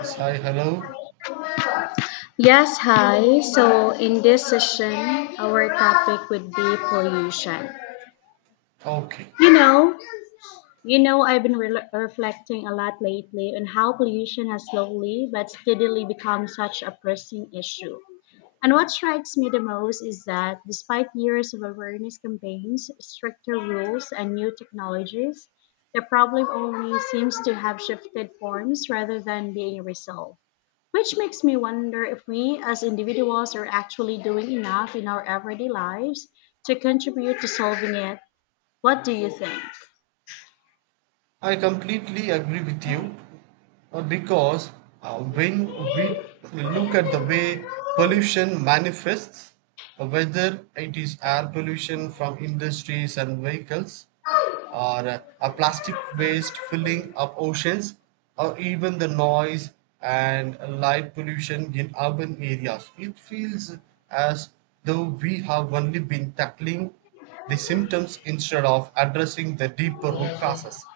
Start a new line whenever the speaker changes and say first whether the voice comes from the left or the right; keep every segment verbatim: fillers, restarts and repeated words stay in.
right: Say hello
left: Yes, hi. So, in this session, our topic would be pollution.
right: talking.
left: You know, you know, I've been re- reflecting a lot lately on how pollution has slowly but steadily become such a pressing issue. And what strikes me the most is that despite years of awareness campaigns, stricter rules, and new technologies, the problem only seems to have shifted forms rather than being resolved. Which makes me wonder if we as individuals are actually doing enough in our everyday lives to contribute to solving it. What do you think?
right: I completely agree with you uh, because uh, when we look at the way pollution manifests, uh, whether it is air pollution from industries and vehicles, or uh, a plastic waste filling up oceans, or even the noise and light pollution in urban areas. It feels as though we have only been tackling the symptoms instead of addressing the deeper root causes.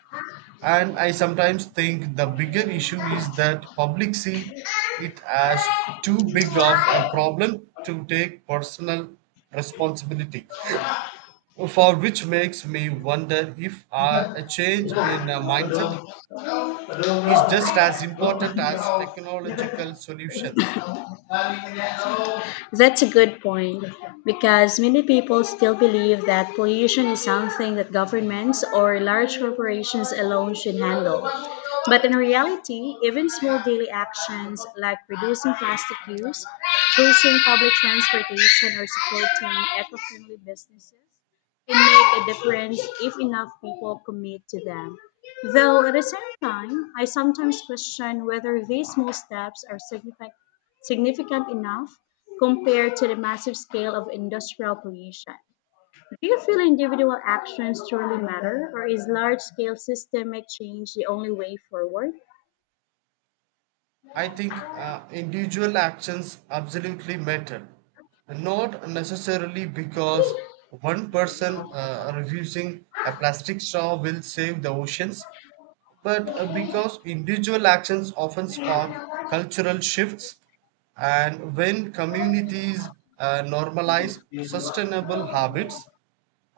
right: And I sometimes think the bigger issue is that public see it as too big of a problem to take personal responsibility. For which makes me wonder if uh, a change in uh,
left: Padung,
right: mindset
left: padung,
right: is just as
left: no, no,
right: important as
left: no.
right: technological solutions.
left: That's a good point because many people still believe that pollution is something that governments or large corporations alone should handle. But in reality, even small daily actions like reducing plastic use, choosing public transportation, or supporting eco friendly businesses can make a difference if enough people commit to them. Though at the same time, I sometimes question whether these small steps are significant significant enough compared to the massive scale of industrial pollution. Do you feel individual actions truly matter, or is large scale systemic change the only way forward?
right: I think uh, individual actions absolutely matter. Not necessarily because one person uh, refusing a plastic straw will save the oceans, but uh, because individual actions often spark cultural shifts. And when communities uh, normalize sustainable habits,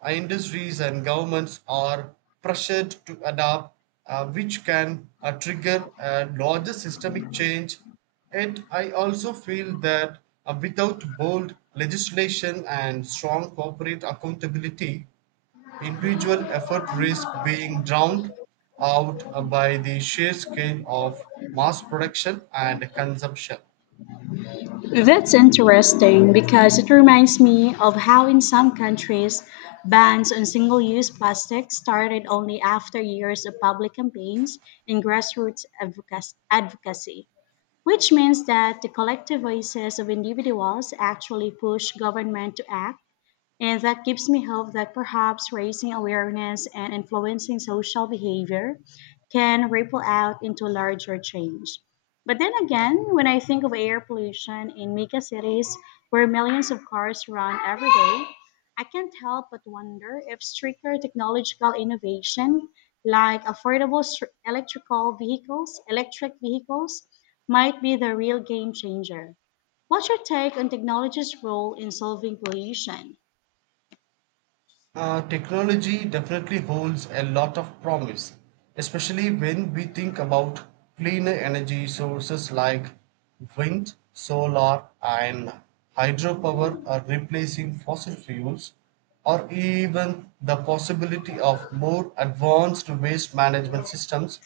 right: uh, industries and governments are pressured to adapt, uh, which can uh, trigger a larger systemic change. Yet, I also feel that uh, without bold legislation and strong corporate accountability, individual effort risk being drowned out uh, by the sheer scale of mass production and consumption.
left: That's interesting because it reminds me of how, in some countries, bans on single use plastics started only after years of public campaigns and grassroots advocac- advocacy. Which means that the collective voices of individuals actually push government to act, and that gives me hope that perhaps raising awareness and influencing social behavior can ripple out into larger change. But then again, when I think of air pollution in mega cities where millions of cars run every day, I can't help but wonder if stricter technological innovation like affordable str- electrical vehicles, electric vehicles, might be the real game changer. What's your take on technology's role in solving pollution?
right: Uh, technology definitely holds a lot of promise, especially when we think about cleaner energy sources like wind, solar, and hydropower are replacing fossil fuels, or even the possibility of more advanced waste management systems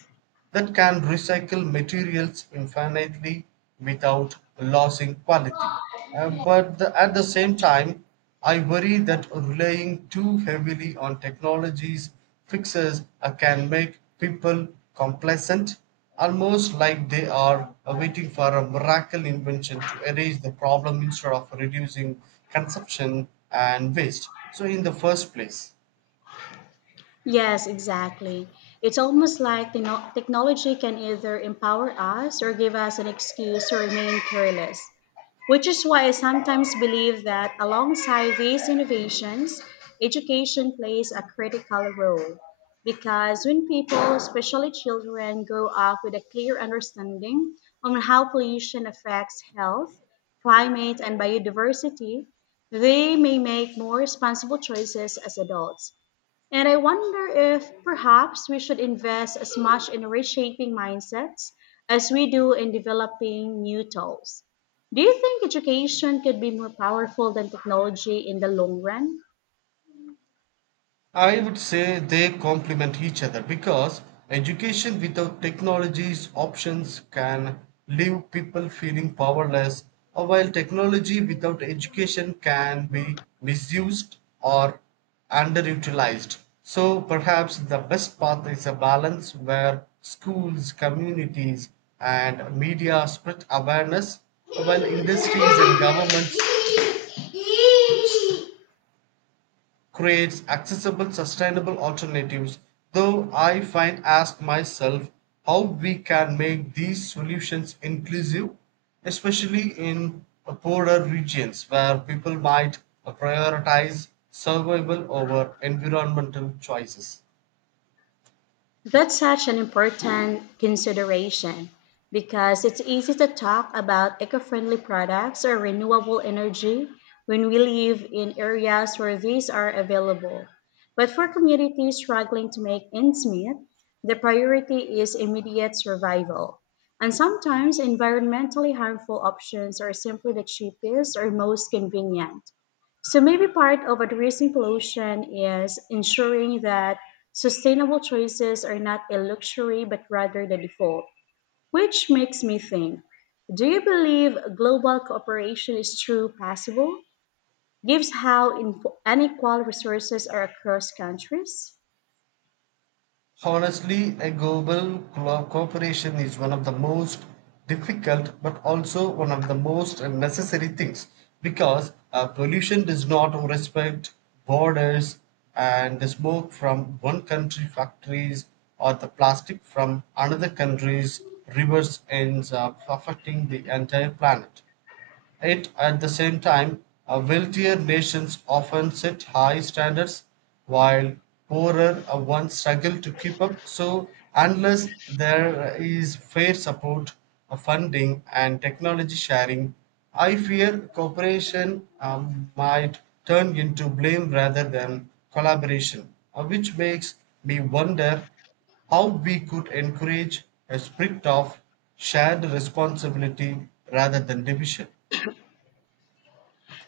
right: that can recycle materials infinitely without losing quality. Uh,
left: 音乐
right: but the, at the same time, I worry that relying too heavily on technologies fixes uh, can make people complacent, almost like they are uh, waiting for a miracle invention to erase the problem instead of reducing consumption and waste. So, in the first place,
left: Yes, exactly. It's almost like techno- technology can either empower us or give us an excuse to remain careless, which is why I sometimes believe that alongside these innovations, education plays a critical role. Because when people, especially children, grow up with a clear understanding on how pollution affects health, climate, and biodiversity, they may make more responsible choices as adults, and I wonder if perhaps we should invest as much in reshaping mindsets as we do in developing new tools. Do you think education could be more powerful than technology in the long run?
right: I would say they complement each other because education without technology's options can leave people feeling powerless, or while technology without education can be misused or underutilized. So perhaps the best path is a balance where schools, communities, and media spread awareness, while industries and governments creates accessible sustainable alternatives, though I find ask myself how we can make these solutions inclusive, especially in uh, poorer regions where people might uh, prioritize survival over environmental choices.
left: That's such an important consideration because it's easy to talk about eco friendly products or renewable energy when we live in areas where these are available. But for communities struggling to make ends meet, the priority is immediate survival. And sometimes environmentally harmful options are simply the cheapest or most convenient. So maybe part of addressing pollution is ensuring that sustainable choices are not a luxury but rather the default, which makes me think, do you believe global cooperation is truly possible? Gives how info- unequal resources are across countries?
right: Honestly, a global co- cooperation is one of the most difficult but also one of the most necessary things, because uh, pollution does not respect borders, and the smoke from one country factories or the plastic from another country's rivers ends up affecting the entire planet. Yet, at the same time, uh, wealthier nations often set high standards while poorer uh, ones struggle to keep up. So, unless there is fair support, uh, funding, and technology sharing, I fear cooperation um, might turn into blame rather than collaboration, uh, which makes me wonder how we could encourage a spirit of shared responsibility rather than division.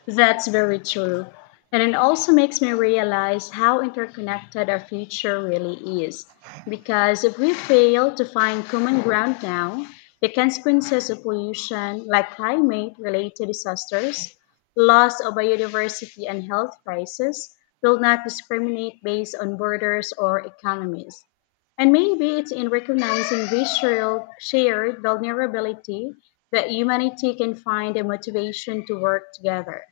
left: That's very true. And it also makes me realize how interconnected our future really is. Because if we fail to find common ground now, the consequences of pollution, like climate related disasters, loss of biodiversity, and health crisis, will not discriminate based on borders or economies. And maybe it's in recognizing this shared shared vulnerability that humanity can find a motivation to work together.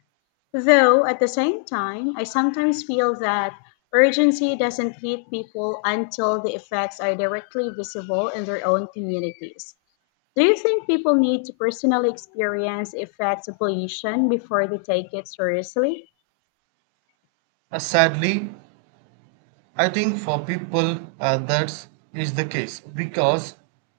left: Though at the same time, I sometimes feel that urgency doesn't hit people until the effects are directly visible in their own communities. Do you think people need to personally experience the effects of pollution before they take it seriously?
right: Uh, Sadly, I think for people uh, that is the case, because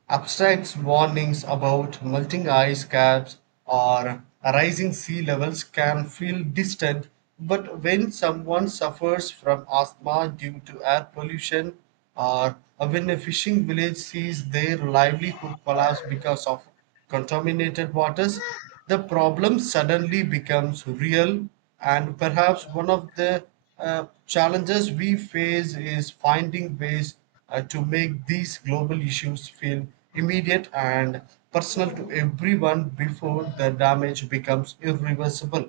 right: abstract warnings about melting ice caps or rising sea levels can feel distant. But when someone suffers from asthma due to air pollution, or when a fishing village sees their livelihood collapse because of contaminated waters, the problem suddenly becomes real. And perhaps one of the uh, challenges we face is finding ways uh, to make these global issues feel immediate and personal to everyone before the damage becomes irreversible.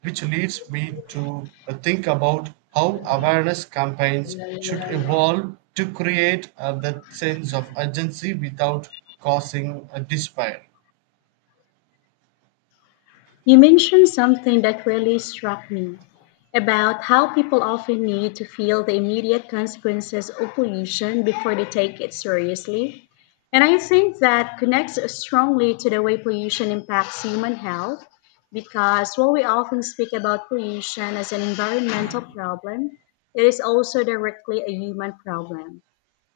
right: Which leads me to uh, think about how awareness campaigns should evolve to create uh, that sense of urgency without causing a despair.
left: You mentioned something that really struck me about how people often need to feel the immediate consequences of pollution before they take it seriously. And I think that connects strongly to the way pollution impacts human health, because while we often speak about pollution as an environmental problem, it is also directly a human problem.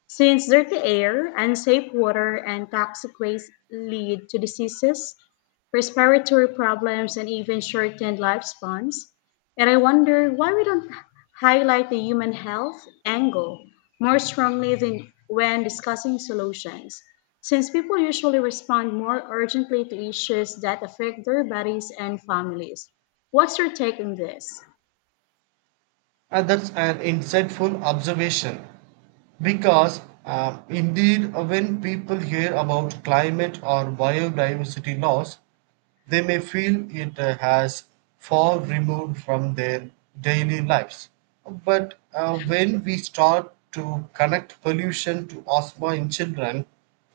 left: Since dirty air, unsafe water, and toxic waste lead to diseases, respiratory problems, and even shortened lifespans, and I wonder why we don't highlight the human health angle more strongly than when discussing solutions, since people usually respond more urgently to issues that affect their bodies and families. What's your take on this?
right: And that's an insightful observation because, uh, indeed, uh, when people hear about climate or biodiversity loss, they may feel it uh, has far removed from their daily lives. But uh, when we start to connect pollution to asthma in children,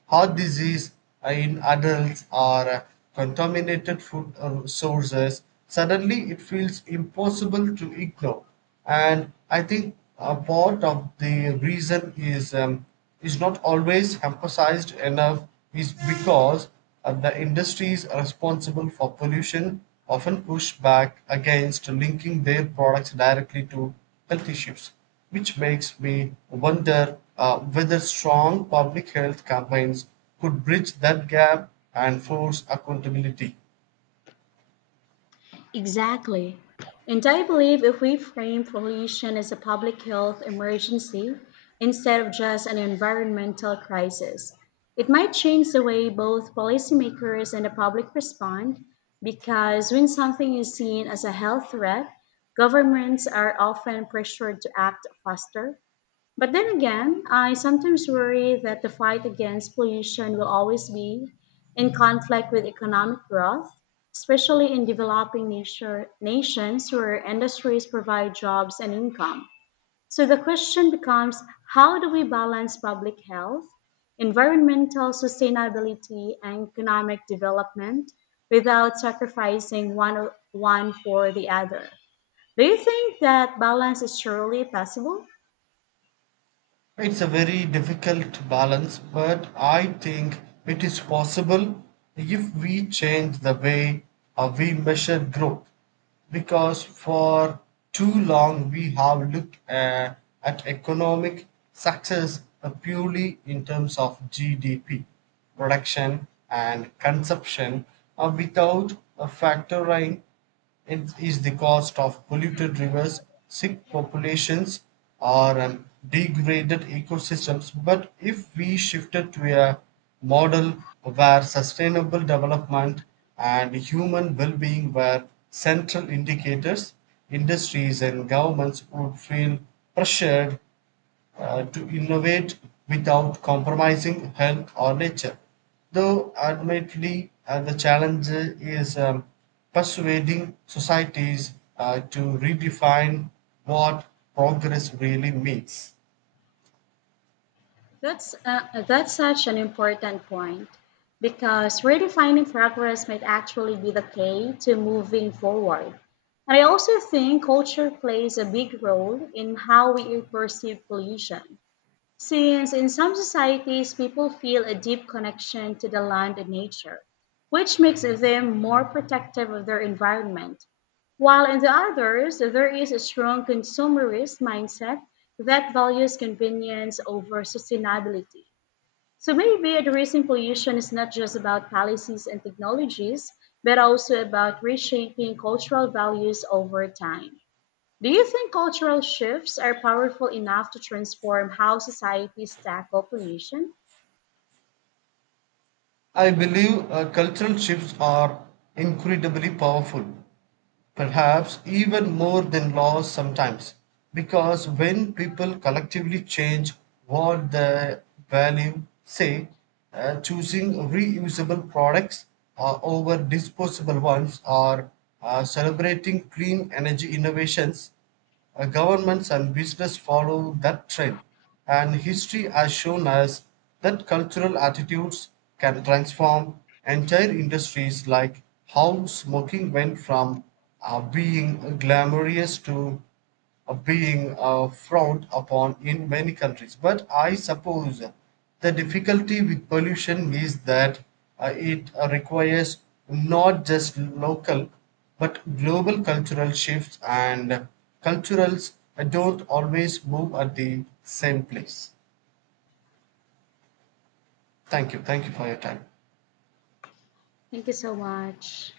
right: heart disease in adults, or uh, contaminated food uh, sources, suddenly it feels impossible to ignore. And I think a part of the reason is. Um, is not always emphasized enough, is because uh, the industries responsible for pollution often push back against linking their products directly to health issues, which makes me wonder uh, whether strong public health campaigns could bridge that gap and force accountability.
left: Exactly. And I believe if we frame pollution as a public health emergency instead of just an environmental crisis, it might change the way both policymakers and the public respond, because when something is seen as a health threat, governments are often pressured to act faster. But then again, I sometimes worry that the fight against pollution will always be in conflict with economic growth, especially in developing nature, nations where industries provide jobs and income. So the question becomes, how do we balance public health, environmental sustainability, and economic development without sacrificing one, one for the other? Do you think that balance is surely possible?
right: It's a very difficult balance, but I think it is possible if we change the way uh, we measure growth. Because for too long we have looked uh, at economic success uh, purely in terms of G D P, production, and consumption uh, without uh, factoring it is the cost of polluted rivers, sick populations, or um, degraded ecosystems. But if we shifted to a model where sustainable development and human well being were central indicators, industries and governments would feel pressured uh, to innovate without compromising health or nature. Though, admittedly, uh, the challenge is um, persuading societies uh, to redefine what progress really means.
left: That's uh, that's such an important point because redefining progress might actually be the key to moving forward. And I also think culture plays a big role in how we perceive pollution. Since in some societies people feel a deep connection to the land and nature, which makes them more protective of their environment, while in the others there is a strong consumerist mindset that values convenience over sustainability. So maybe addressing pollution is not just about policies and technologies, but also about reshaping cultural values over time. Do you think cultural shifts are powerful enough to transform how societies tackle pollution?
right: I believe uh, cultural shifts are incredibly powerful, perhaps even more than laws sometimes, because when people collectively change what they value, say, uh, choosing reusable products uh, over disposable ones, or uh, celebrating clean energy innovations, uh, governments and business follow that trend, and history has shown us that cultural attitudes can transform entire industries, like how smoking went from uh, being glamorous to being uh, frowned upon in many countries. But I suppose the difficulty with pollution is that uh, it uh, requires not just local but global cultural shifts, and culturals uh, don't always move at the same place. Thank you. Thank you for your time.
left: Thank you so much.